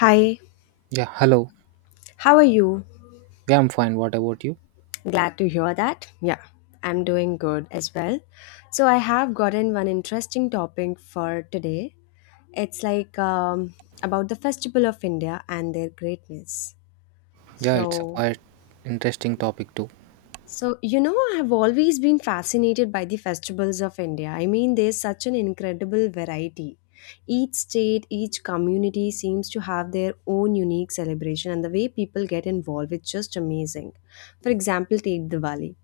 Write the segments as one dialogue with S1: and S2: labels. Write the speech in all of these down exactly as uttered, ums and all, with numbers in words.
S1: Hi,
S2: Yeah, hello.
S1: how are you?
S2: Yeah, I'm fine. What about you?
S1: Glad to hear that. Yeah, I'm doing good as well. So, I have gotten one interesting topic for today. It's like um, about the Festival of India and their greatness.
S2: Yeah, it's a
S1: So,
S2: quite interesting topic too.
S1: So, you know, I have always been fascinated by the festivals of India. I mean, there's such an incredible variety. Each state, each community seems to have their own unique celebration, and the way people get involved its just amazing. For example, take Diwali.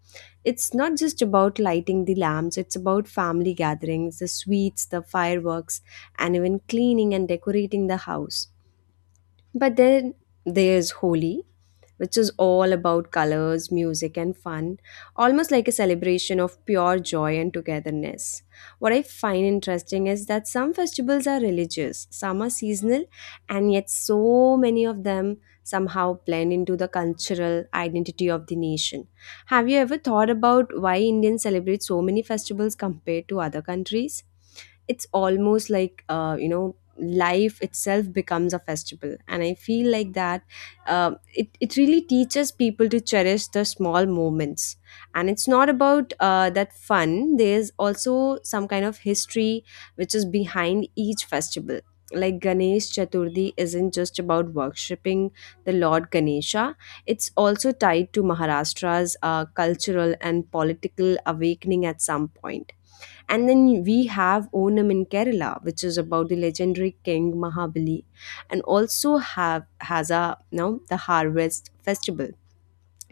S1: It's not just about lighting the lamps, it's about family gatherings, the sweets, the fireworks, and even cleaning and decorating the house. But then there's Holi, which is all about colors, music, and fun, almost like a celebration of pure joy and togetherness. What I find interesting is that some festivals are religious, some are seasonal, and yet so many of them somehow blend into the cultural identity of the nation. Have you ever thought about why Indians celebrate so many festivals compared to other countries? It's almost like uh, you know, life itself becomes a festival, and I feel like that, um it, it really teaches people to cherish the small moments. And it's not about uh, that fun. There's also some kind of history which is behind each festival. Like Ganesh Chaturthi isn't just about worshipping the Lord Ganesha, it's also tied to Maharashtra's uh, cultural and political awakening at some point. And then we have Onam in Kerala, which is about the legendary king Mahabali, and also have has a now the harvest festival.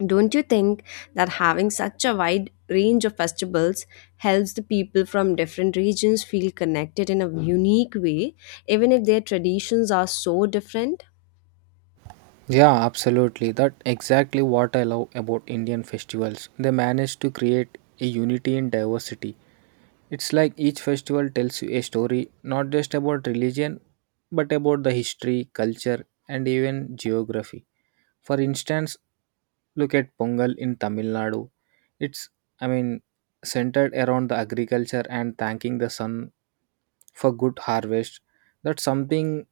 S1: Don't you think that having such a wide range of festivals helps the people from different regions feel connected in a unique way, even if their traditions are so different?
S2: Yeah, absolutely. That exactly what I love about Indian festivals. They manage to create a unity in diversity. It's like each festival tells you a story, not just about religion, but about the history, culture, and even geography. For instance, look at Pongal in Tamil Nadu. It's, I mean, centered around the agriculture and thanking the sun for good harvest. That's something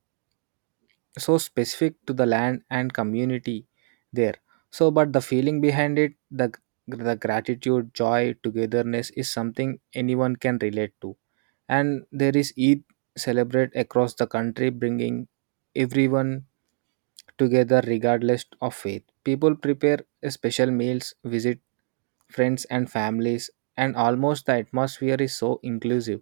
S2: so specific to the land and community there, so but the feeling behind it, the the gratitude, joy, togetherness is something anyone can relate to. And there is Eid celebrate across the country, bringing everyone together regardless of faith. People prepare a special meals, visit friends and families, and almost the atmosphere is so inclusive.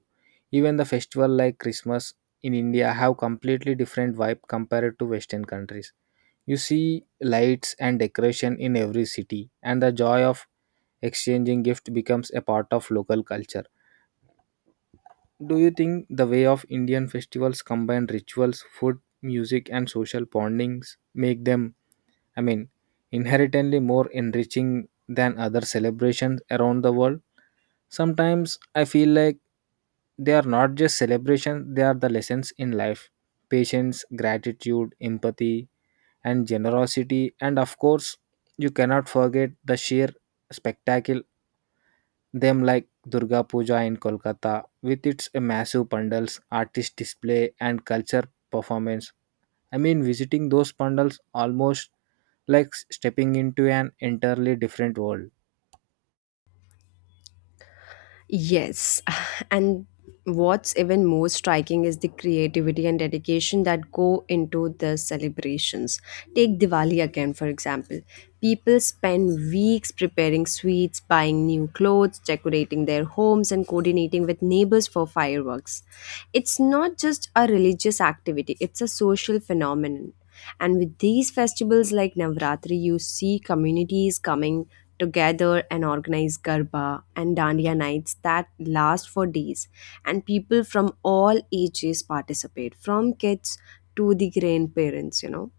S2: Even the festival like Christmas in India have completely different vibe compared to Western countries. You see lights and decoration in every city, and the joy of exchanging gift becomes a part of local culture. Do you think the way of Indian festivals combine rituals, food, music, and social bondings make them, I mean, inherently more enriching than other celebrations around the world? Sometimes I feel like they are not just celebrations, they are the lessons in life: patience, gratitude, empathy, and generosity. And of course, you cannot forget the sheer spectacle them like Durga Puja in Kolkata with its massive pandals, artist display, and culture performance. I mean, visiting those pandals almost like s- stepping into an entirely different world.
S1: Yes, and what's even more striking is the creativity and dedication that go into the celebrations. Take Diwali again, for example. People spend weeks preparing sweets, buying new clothes, decorating their homes, and coordinating with neighbors for fireworks. It's not just a religious activity, it's a social phenomenon. And with these festivals like Navratri, you see communities coming to gather and organize Garba and Dandiya nights that last for days. And people from all ages participate, from kids to the grandparents, you know.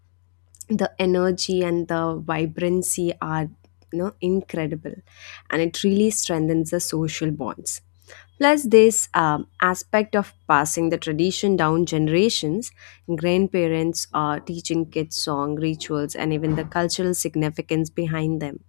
S1: The energy and the vibrancy are, you know, incredible, and it really strengthens the social bonds. Plus, this um, aspect of passing the tradition down generations, grandparents are teaching kids song rituals and even the cultural significance behind them.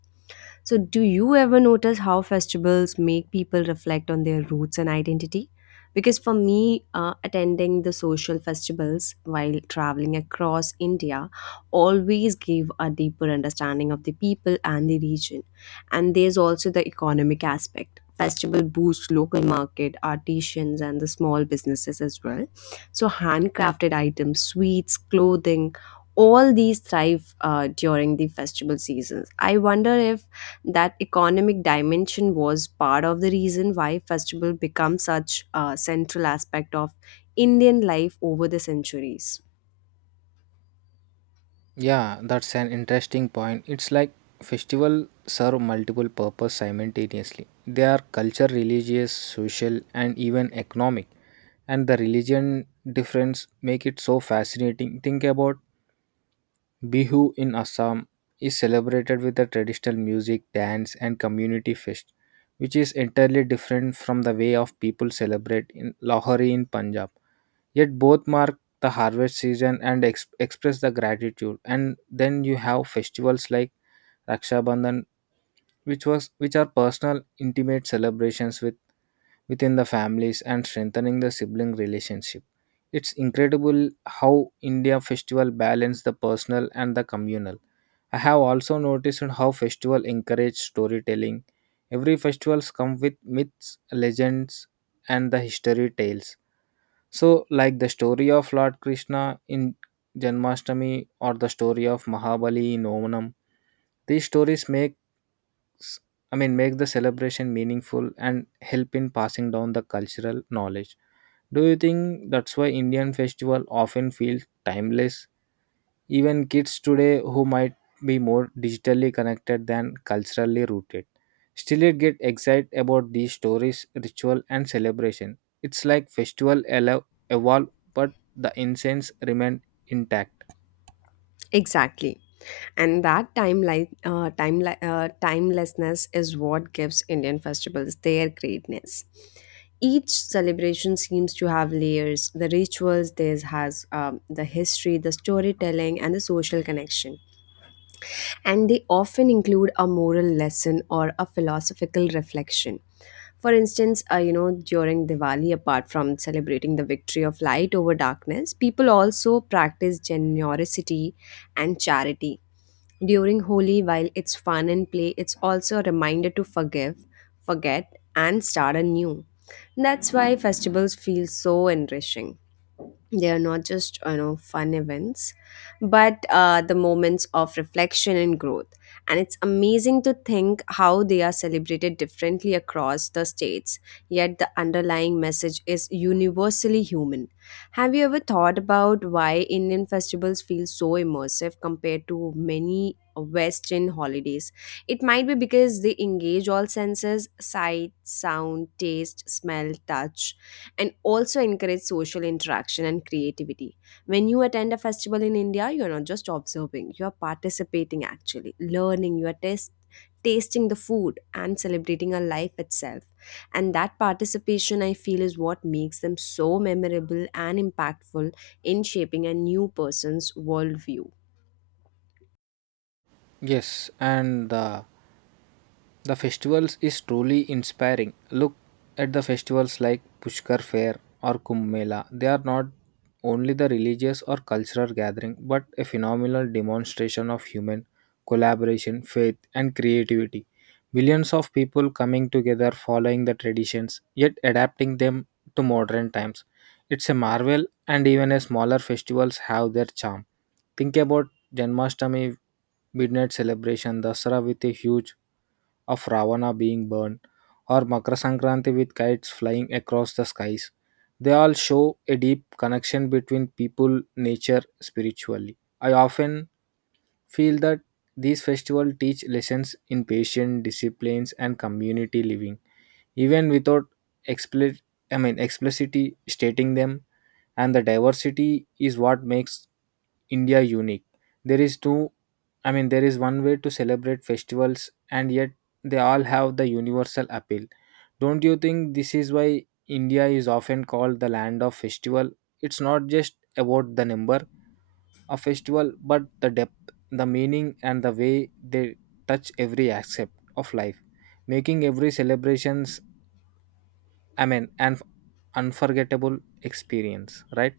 S1: So, do you ever notice how festivals make people reflect on their roots and identity? Because for me, uh, attending the social festivals while traveling across India always gave a deeper understanding of the people and the region. And there's also the economic aspect. Festival boosts local market, artisans, and the small businesses as well. So, handcrafted items, sweets, clothing, all these thrive uh, during the festival seasons. I wonder if that economic dimension was part of the reason why festival become such a central aspect of Indian life over the centuries.
S2: Yeah, that's an interesting point. It's like festival serve multiple purpose simultaneously. They are culture, religious, social, and even economic. And the religion difference make it so fascinating. Think about Bihu in Assam is celebrated with the traditional music, dance, and community fest, which is entirely different from the way of people celebrate in Lahori in Punjab. Yet both mark the harvest season and ex- express the gratitude. And then you have festivals like Raksha Bandhan which was which are personal intimate celebrations with within the families and strengthening the sibling relationship. It's incredible how India festival balance the personal and the communal. I have also noticed how festival encourage storytelling. Every festivals come with myths, legends, and the history tales, so, like the story of Lord Krishna in Janmashtami or the story of Mahabali in Omanam, these stories make s- I mean make the celebration meaningful and help in passing down the cultural knowledge. Do you think that's why Indian festival often feels timeless? Even kids today who might be more digitally connected than culturally rooted still it get excited about these stories, ritual and celebration. It's like festival elo- evolve but the incense remain intact.
S1: Exactly. And that timeline uh, time, uh, timelessness is what gives Indian festivals their greatness. Each celebration seems to have layers: the rituals there has, um, the history, the storytelling, and the social connection, and they often include a moral lesson or a philosophical reflection. For instance, uh, you know, during Diwali, apart from celebrating the victory of light over darkness, people also practice generosity and charity. During Holi, while it's fun and play, it's also a reminder to forgive, forget, and start anew. That's why festivals feel so enriching. They are not just, you know, fun events, but uh, the moments of reflection and growth. And it's amazing to think how they are celebrated differently across the states, yet the underlying message is universally human. Have you ever thought about why Indian festivals feel so immersive compared to many Western holidays? It might be because they engage all senses: sight, sound, taste, smell, touch, and also encourage social interaction and creativity. When you attend a festival in India, you are not just observing, you are participating actually, learning, you are test, tasting the food and celebrating a life itself. And that participation, I feel, is what makes them so memorable and impactful in shaping a new person's worldview.
S2: Yes, and the The festivals is truly inspiring. Look at the festivals like Pushkar Fair or Kumbh Mela. They are not only the religious or cultural gathering but a phenomenal demonstration of human collaboration, faith and creativity. Millions of people coming together following the traditions yet adapting them to modern times. It's a marvel, and even a smaller festivals have their charm. Think about Janmashtami midnight celebration, Dasara with a huge of Ravana being burned, or Makar Sankranti with kites flying across the skies. They all show a deep connection between people, nature, spiritually. I often feel that these festivals teach lessons in patience, disciplines, and community living, even without explicit, I mean, explicitly stating them. And the diversity is what makes India unique. There is two, I mean there is one way to celebrate festivals and yet they all have the universal appeal. Don't you think this is why India is often called the land of festival? It's not just about the number of festival but the depth, the meaning and the way they touch every aspect of life, making every celebrations, I mean an unforgettable experience, right?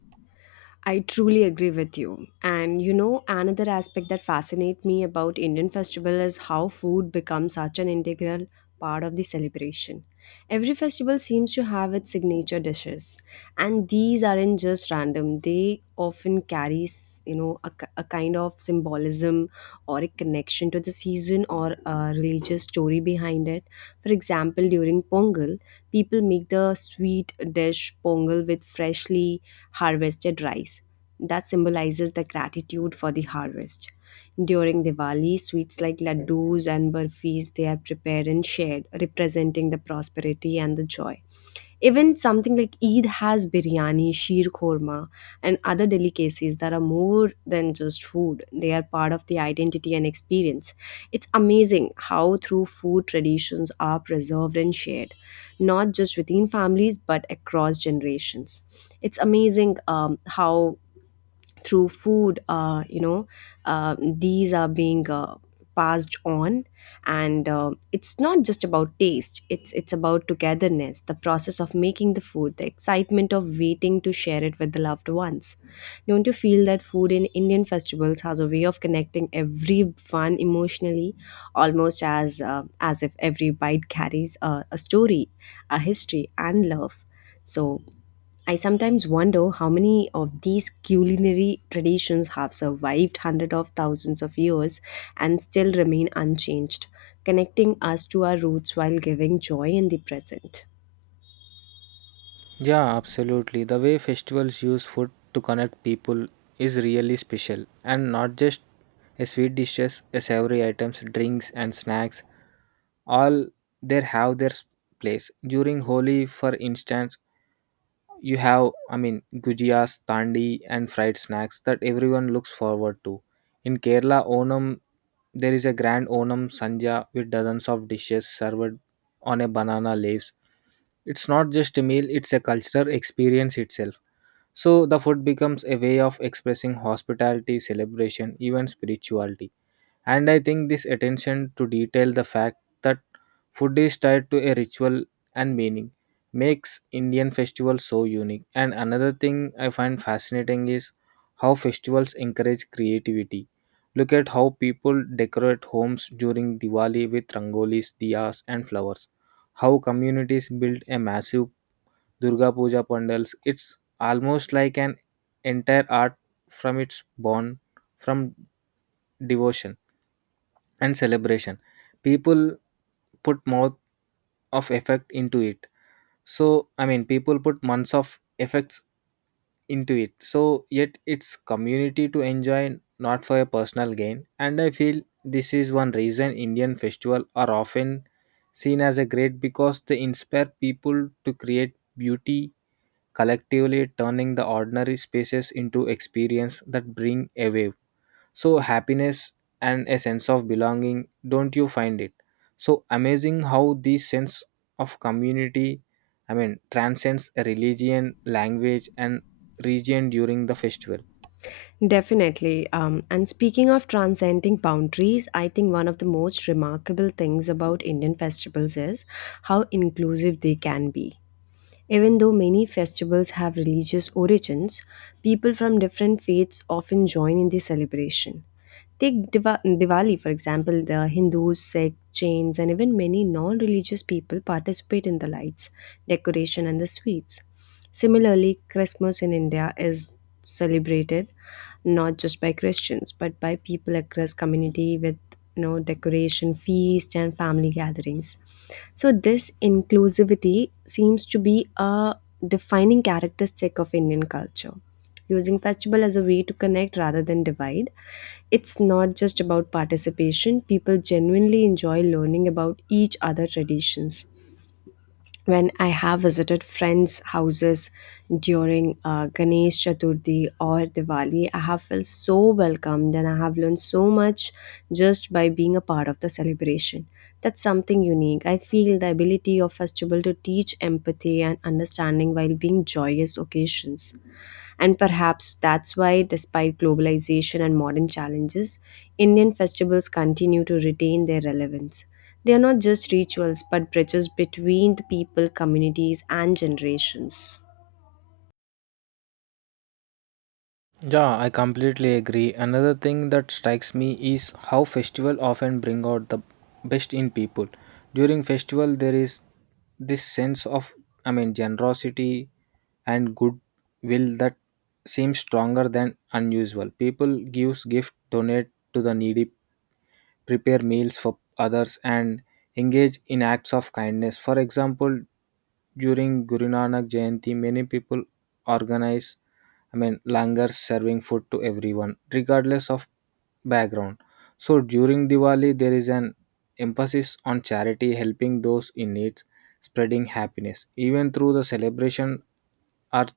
S1: I truly agree with you. And you know, another aspect that fascinates me about Indian festival is how food becomes such an integral part of the celebration. Every festival seems to have its signature dishes, and these aren't just random. They often carry, s- you know, a, k- a kind of symbolism or a connection to the season or a religious story behind it. For example, during Pongal, people make the sweet dish pongal with freshly harvested rice that symbolizes the gratitude for the harvest. During Diwali, sweets like laddus and burfis they are prepared and shared, representing the prosperity and the joy. Even something like Eid has biryani, sheer korma, and other delicacies that are more than just food. They are part of the identity and experience. It's amazing how through food traditions are preserved and shared, not just within families but across generations. It's amazing um, how through food, uh, you know, uh, these are being uh, passed on. And uh, it's not just about taste, it's it's about togetherness, the process of making the food, the excitement of waiting to share it with the loved ones. Don't you feel that food in Indian festivals has a way of connecting everyone emotionally, almost as uh, as if every bite carries a, a story, a history and love. So I sometimes wonder how many of these culinary traditions have survived hundreds of thousands of years and still remain unchanged, connecting us to our roots while giving joy in the present.
S2: Yeah, absolutely. The way festivals use food to connect people is really special, and not just a sweet dishes, a savory items, drinks, and snacks. All they have their s- place. During Holi, for instance, you have, I mean, gujiyas, tandi, and fried snacks that everyone looks forward to. In Kerala, Onam, there is a grand Onam Sanja with dozens of dishes served on a banana leaves. It's not just a meal, it's a cultural experience itself. So the food becomes a way of expressing hospitality, celebration, even spirituality. And I think this attention to detail, the fact that food is tied to a ritual and meaning, makes Indian festivals so unique. And another thing I find fascinating is how festivals encourage creativity. Look at how people decorate homes during Diwali with rangolis, diyas, and flowers. How communities build a massive Durga Puja pandals. It's almost like an entire art from its born from devotion and celebration. People put more of effect into it. So I mean, people put months of effects into it. So yet it's community to enjoy, not for a personal gain. And I feel this is one reason Indian festival are often seen as a great because they inspire people to create beauty collectively, turning the ordinary spaces into experience that bring a wave so happiness and a sense of belonging. Don't you find it so amazing how this sense of community, i mean transcends religion, language and region during the festival?
S1: Definitely. Um, and speaking of transcending boundaries, I think one of the most remarkable things about Indian festivals is how inclusive they can be. Even though many festivals have religious origins, people from different faiths often join in the celebration. Take Diva- Diwali, for example. The Hindus, Sikhs, Jains, and even many non religious people participate in the lights, decoration, and the sweets. Similarly, Christmas in India is celebrated not just by Christians, but by people across community with, you know, decoration, feast, and family gatherings. So this inclusivity seems to be a defining characteristic of Indian culture. Using festival as a way to connect rather than divide, it's not just about participation. People genuinely enjoy learning about each other traditions. When I have visited friends' houses during uh, Ganesh Chaturthi or Diwali, I have felt so welcomed and I have learned so much just by being a part of the celebration. That's something unique. I feel the ability of festival to teach empathy and understanding while being joyous occasions. And perhaps that's why, despite globalization and modern challenges, Indian festivals continue to retain their relevance. They are not just rituals but bridges between the people, communities, and generations.
S2: Yeah, I completely agree. Another thing that strikes me is how festival often bring out the best in people. During festival there is this sense of, I mean generosity and goodwill that seems stronger than unusual. People gives gift, donate to the needy, prepare meals for others and engage in acts of kindness. For example, during Guru Nanak Jayanti many people organize, I mean, langars serving food to everyone, regardless of background. So during Diwali, there is an emphasis on charity, helping those in need, spreading happiness. Even through the celebration are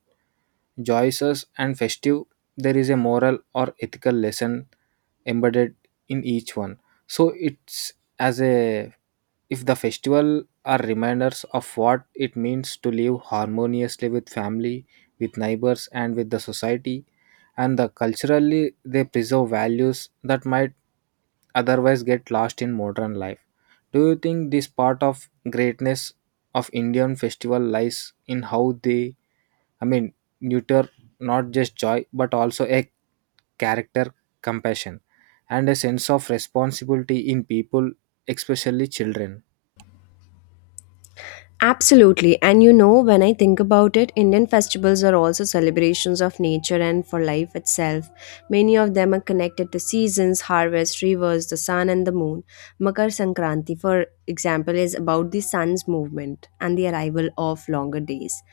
S2: joyous and festive, there is a moral or ethical lesson embedded in each one. So it's as a if the festival are reminders of what it means to live harmoniously with family, with neighbors and with the society, and the culturally they preserve values that might otherwise get lost in modern life. Do you think this part of greatness of Indian festival lies in how they, i mean nurture not just joy but also a character, compassion, and a sense of responsibility in people, especially children?
S1: Absolutely. And you know, when I think about it, Indian festivals are also celebrations of nature and for life itself. Many of them are connected to seasons, harvest, rivers, the sun, and the moon. Makar Sankranti, for example, is about the sun's movement and the arrival of longer days.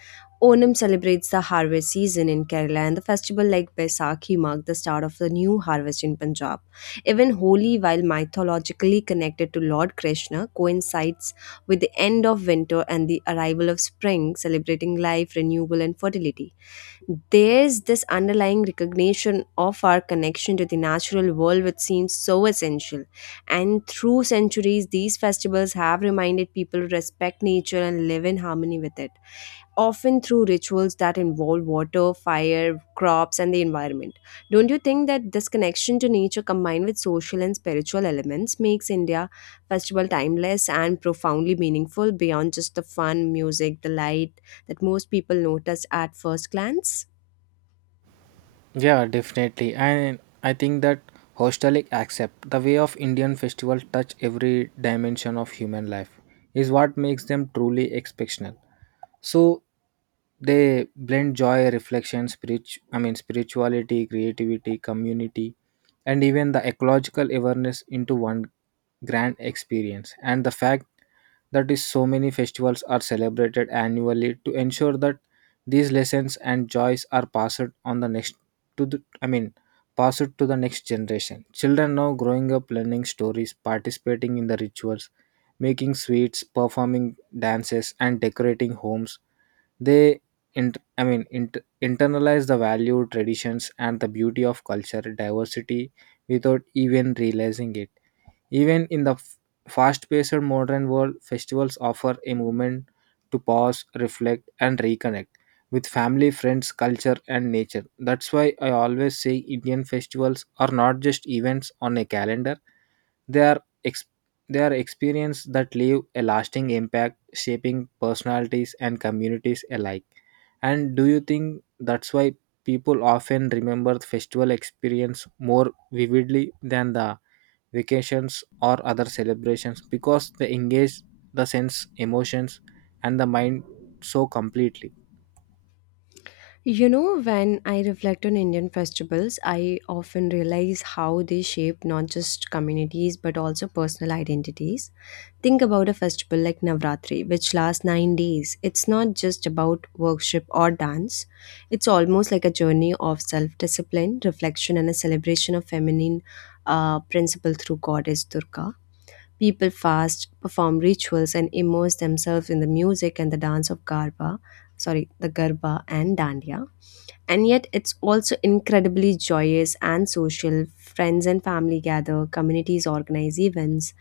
S1: Onam celebrates the harvest season in Kerala, and the festival like Baisakhi mark the start of the new harvest in Punjab. Even Holi, while mythologically connected to Lord Krishna, coincides with the end of winter and the arrival of spring, celebrating life, renewal, and fertility. There's this underlying recognition of our connection to the natural world, which seems so essential. And through centuries, these festivals have reminded people to respect nature and live in harmony with it, often through rituals that involve water, fire, crops, and the environment. Don't you think that this connection to nature combined with social and spiritual elements makes India festival timeless and profoundly meaningful beyond just the fun, music, the light that most people notice at first glance?
S2: Yeah, definitely. And I think that hostelic accept the way of Indian festival touch every dimension of human life is what makes them truly exceptional. So they blend joy, reflection, spirit, I mean spirituality, creativity, community, and even the ecological awareness into one grand experience. And the fact that is so many festivals are celebrated annually to ensure that these lessons and joys are passed on the next to the I mean passed to the next generation. Children now growing up learning stories, participating in the rituals, making sweets, performing dances and decorating homes, they int- I mean int- internalize the value, traditions, and the beauty of culture diversity without even realizing it. Even in the f- fast-paced modern world, festivals offer a moment to pause, reflect, and reconnect with family, friends, culture, and nature. That's why I always say Indian festivals are not just events on a calendar, they are ex- they are experiences that leave a lasting impact, shaping personalities and communities alike. And do you think that's why people often remember the festival experience more vividly than the vacations or other celebrations because they engage the sense, emotions, and the mind so completely?
S1: You know, when I reflect on Indian festivals, I often realize how they shape not just communities but also personal identities. Think about a festival like Navratri, which lasts nine days. It's not just about worship or dance, it's almost like a journey of self discipline, reflection, and a celebration of feminine uh, principle through goddess Durga. People fast, perform rituals, and immerse themselves in the music and the dance of Garba, sorry, the Garba and Dandiya, and yet it's also incredibly joyous and social. Friends and family gather, communities organize events,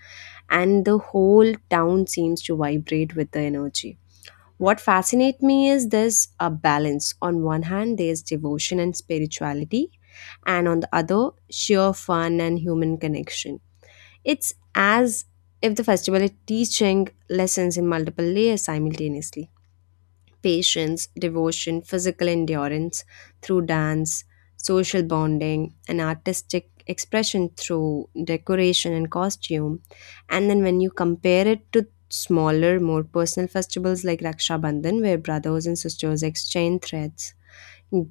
S1: and the whole town seems to vibrate with the energy. What fascinates me is there's a balance. On one hand, there's devotion and spirituality, and on the other, sheer fun and human connection. It's as if the festival is teaching lessons in multiple layers simultaneously: patience, devotion, physical endurance through dance, social bonding, and artistic expression through decoration and costume. And then when you compare it to smaller, more personal festivals like Raksha Bandhan, where brothers and sisters exchange threads,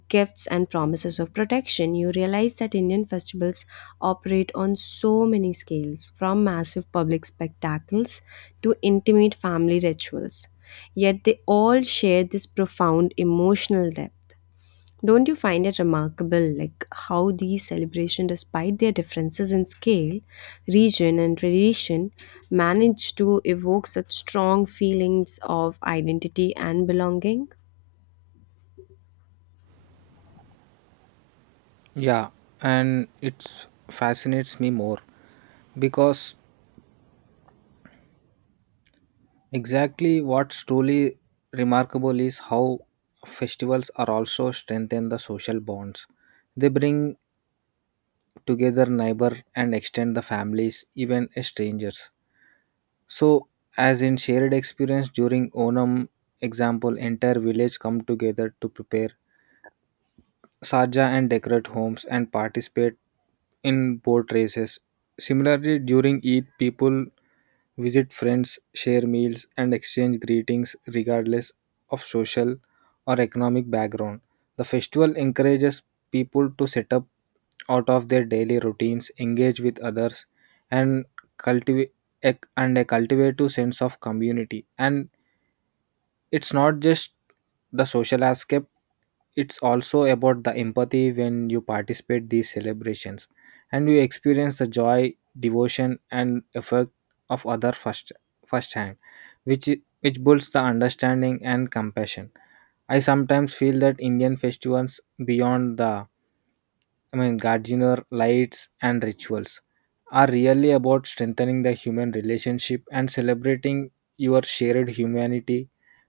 S1: gifts, and promises of protection, you realize that Indian festivals operate on so many scales, from massive public spectacles to intimate family rituals. Yet they all share this profound emotional depth. Don't you find it remarkable, like how these celebrations, despite their differences in scale, region and tradition, manage to evoke such strong feelings of identity and belonging?
S2: Yeah, and it fascinates me more because exactly what's truly remarkable is how festivals are also strengthen the social bonds. They bring together neighbor and extend the families, even strangers. So as in shared experience during Onam example, entire village come together to prepare saja and decorate homes and participate in boat races. Similarly during Eid, people visit friends, share meals, and exchange greetings regardless of social or economic background. The festival encourages people to set up out of their daily routines, engage with others, and cultivate and a cultivative sense of community. And it's not just the social aspect, it's also about the empathy when you participate these celebrations and you experience the joy, devotion and effect of other first firsthand, which i- which builds the understanding and compassion. I sometimes feel that Indian festivals beyond the, I mean, gardener lights and rituals are really about strengthening the human relationship and celebrating your shared humanity.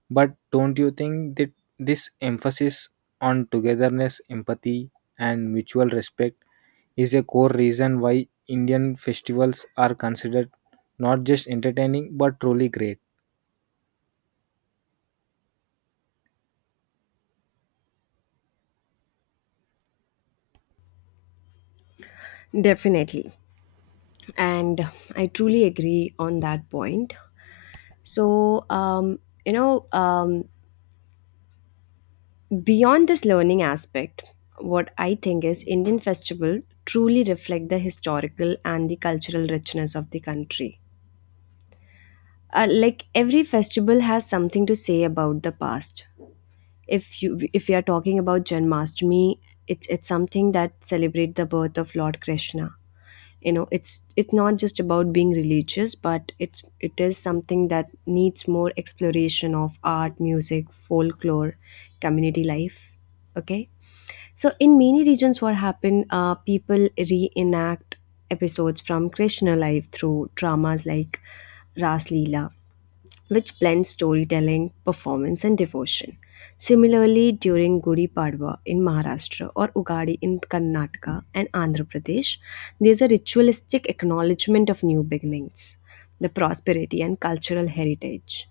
S2: But don't you think that this emphasis on togetherness, empathy, and mutual respect is a core reason why Indian festivals are considered not just entertaining but truly great?
S1: Definitely. And I truly agree on that point. So um, you know um, beyond this learning aspect, what I think is Indian festival truly reflect the historical and the cultural richness of the country. Uh, like every festival has something to say about the past. If you if you are talking about Janmashtami, it's it's something that celebrate the birth of Lord Krishna. You know, it's it's not just about being religious, but it's it is something that needs more exploration of art, music, folklore, community life. Okay. So in many regions, what happened, uh, people reenact episodes from Krishna life through dramas like Ras Leela, which blends storytelling, performance, and devotion. Similarly, during Gudi Padwa in Maharashtra or Ugadi in Karnataka and Andhra Pradesh, there is a ritualistic acknowledgement of new beginnings, the prosperity, and cultural heritage.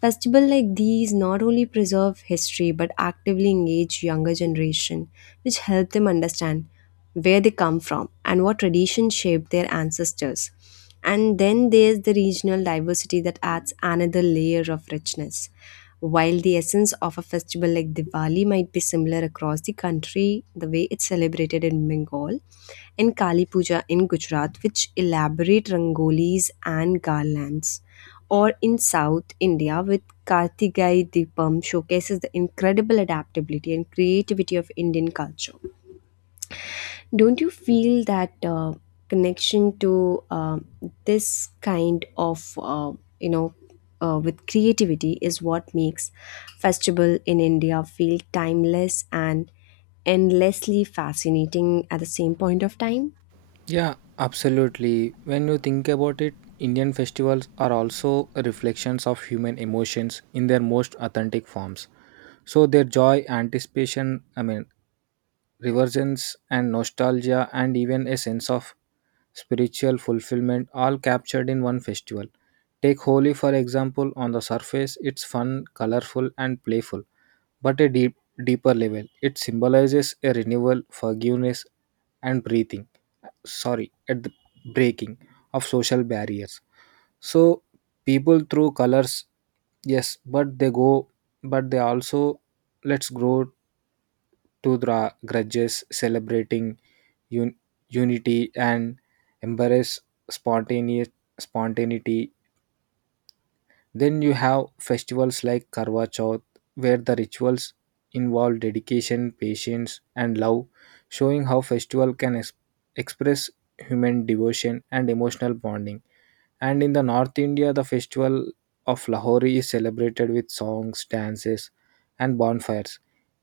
S1: Festivals like these not only preserve history but actively engage younger generation, which help them understand where they come from and what traditions shaped their ancestors. And then there's the regional diversity that adds another layer of richness. While the essence of a festival like Diwali might be similar across the country, the way it's celebrated in Bengal and Kali Puja in Gujarat, which elaborate rangolis and garlands, or in South India with Kartigai Deepam, showcases the incredible adaptability and creativity of Indian culture. Don't you feel that uh, connection to um this kind of, uh, you know, uh, with creativity is what makes festival in India feel timeless and endlessly fascinating at the same point of time?
S2: Yeah, absolutely. When you think about it, Indian festivals are also reflections of human emotions in their most authentic forms. So their joy, anticipation, I mean, revergence and nostalgia and even a sense of spiritual fulfillment all captured in one festival. Take Holi for example, on the surface it's fun, colorful and playful, but a deep, deeper level it symbolizes a renewal, forgiveness and breathing, sorry, at the breaking of social barriers. So people through colors, yes, but they go, but they also let's grow to the grudges, celebrating un- unity and embrace spontaneous spontaneity. Then you have festivals like Karwa Chauth, where the rituals involve dedication, patience, and love, showing how festival can ex- express human devotion and emotional bonding. And in the North India, the festival of Lahori is celebrated with songs, dances, and bonfires.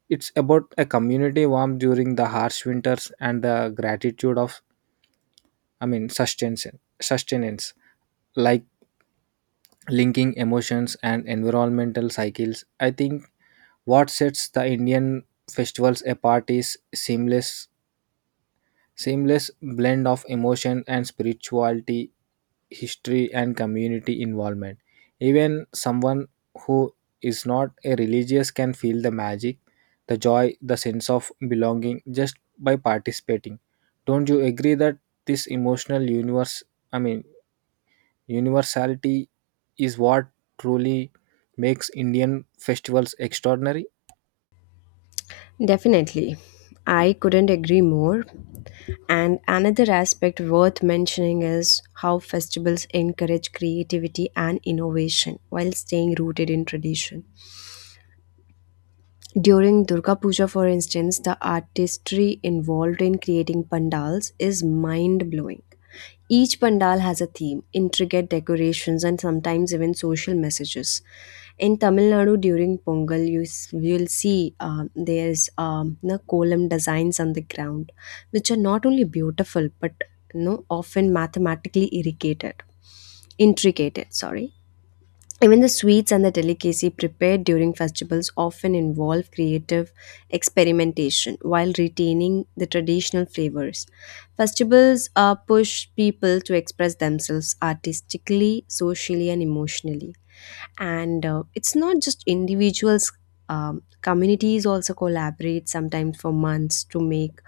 S2: It's about a community warmth during the harsh winters and the gratitude of, I mean, sustenance, sustenance, like linking emotions and environmental cycles. I think what sets the Indian festivals apart is seamless seamless blend of emotion and spirituality, history, and community involvement. Even someone who is not a religious can feel the magic, the joy, the sense of belonging just by participating. Don't you agree that this emotional universe, I mean, universality is what truly makes Indian festivals extraordinary?
S1: Definitely. I couldn't agree more. And another aspect worth mentioning is how festivals encourage creativity and innovation while staying rooted in tradition. During Durga Puja, for instance, the artistry involved in creating pandals is mind blowing. Each pandal has a theme, intricate decorations, and sometimes even social messages. In Tamil Nadu, during Pongal, you s- you'll see um, there's um, the column designs on the ground, which are not only beautiful but, you know, often mathematically irrigated, intricated. Sorry, even the sweets and the delicacy prepared during festivals often involve creative experimentation while retaining the traditional flavors. Festivals uh, push people to express themselves artistically, socially, and emotionally. And uh, it's not just individuals. Um, communities also collaborate sometimes for months to make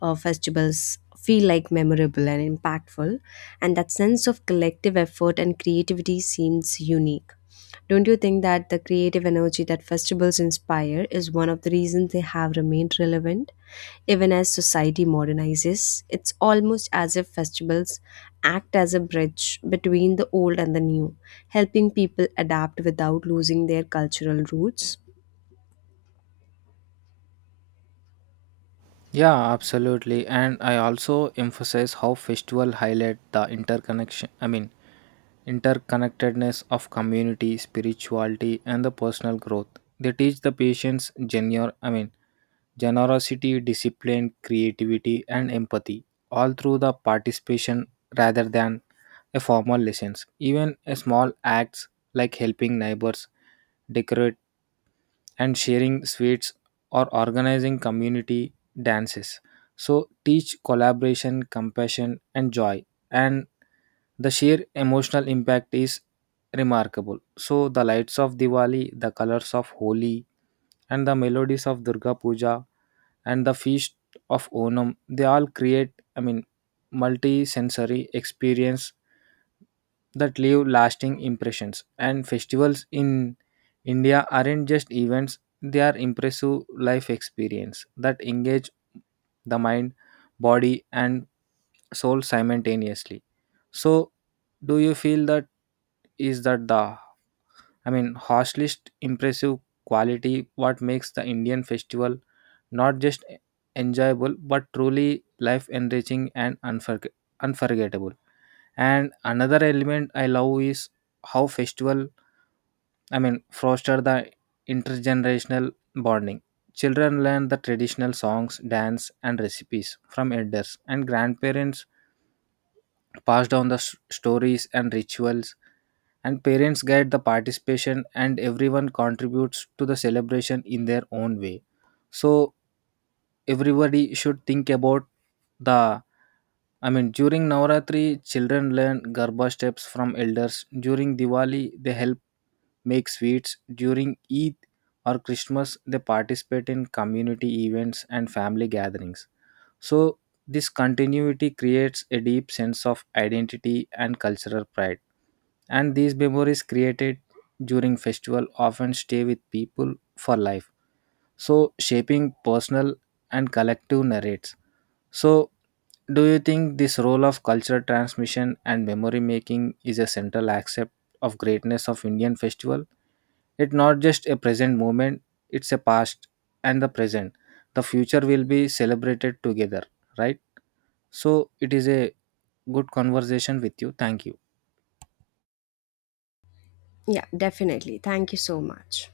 S1: uh, festivals feel like memorable and impactful, and that sense of collective effort and creativity seems unique. Don't you think that the creative energy that festivals inspire is one of the reasons they have remained relevant? Even as society modernizes, it's almost as if festivals act as a bridge between the old and the new, helping people adapt without losing their cultural roots.
S2: Yeah, absolutely. And I also emphasize how festival highlight the interconnection, I mean interconnectedness of community, spirituality and the personal growth. They teach the patients genuine, I mean generosity, discipline, creativity and empathy all through the participation rather than a formal lessons. Even a small acts like helping neighbors decorate and sharing sweets or organizing community dances. So, teach collaboration, compassion, and joy. And the sheer emotional impact is remarkable. So, the lights of Diwali, the colors of Holi, and the melodies of Durga Puja and the feast of Onam, they all create, I mean, multi sensory experience that leave lasting impressions. And festivals in India aren't just events, they are impressive life experience that engage the mind, body and soul simultaneously. So do you feel that is that the, I mean harshest impressive quality what makes the Indian festival not just enjoyable but truly life enriching and unforg- unforgettable? And another element I love is how festival, I mean, foster the intergenerational bonding. Children learn the traditional songs, dance, and recipes from elders, and grandparents pass down the s- stories and rituals, and parents guide the participation, and everyone contributes to the celebration in their own way. So, everybody should think about the, I mean, during Navratri, children learn Garba steps from elders. During Diwali, they help make sweets. During Eid or Christmas, they participate in community events and family gatherings. So, this continuity creates a deep sense of identity and cultural pride. And these memories created during festival often stay with people for life. So, shaping personal and collective narratives. So, do you think this role of cultural transmission and memory making is a central aspect of greatness of Indian festival? It's not just a present moment; it's a past and the present. The future will be celebrated together, right? So, it is a good conversation with you. Thank you.
S1: Yeah, definitely. Thank you so much.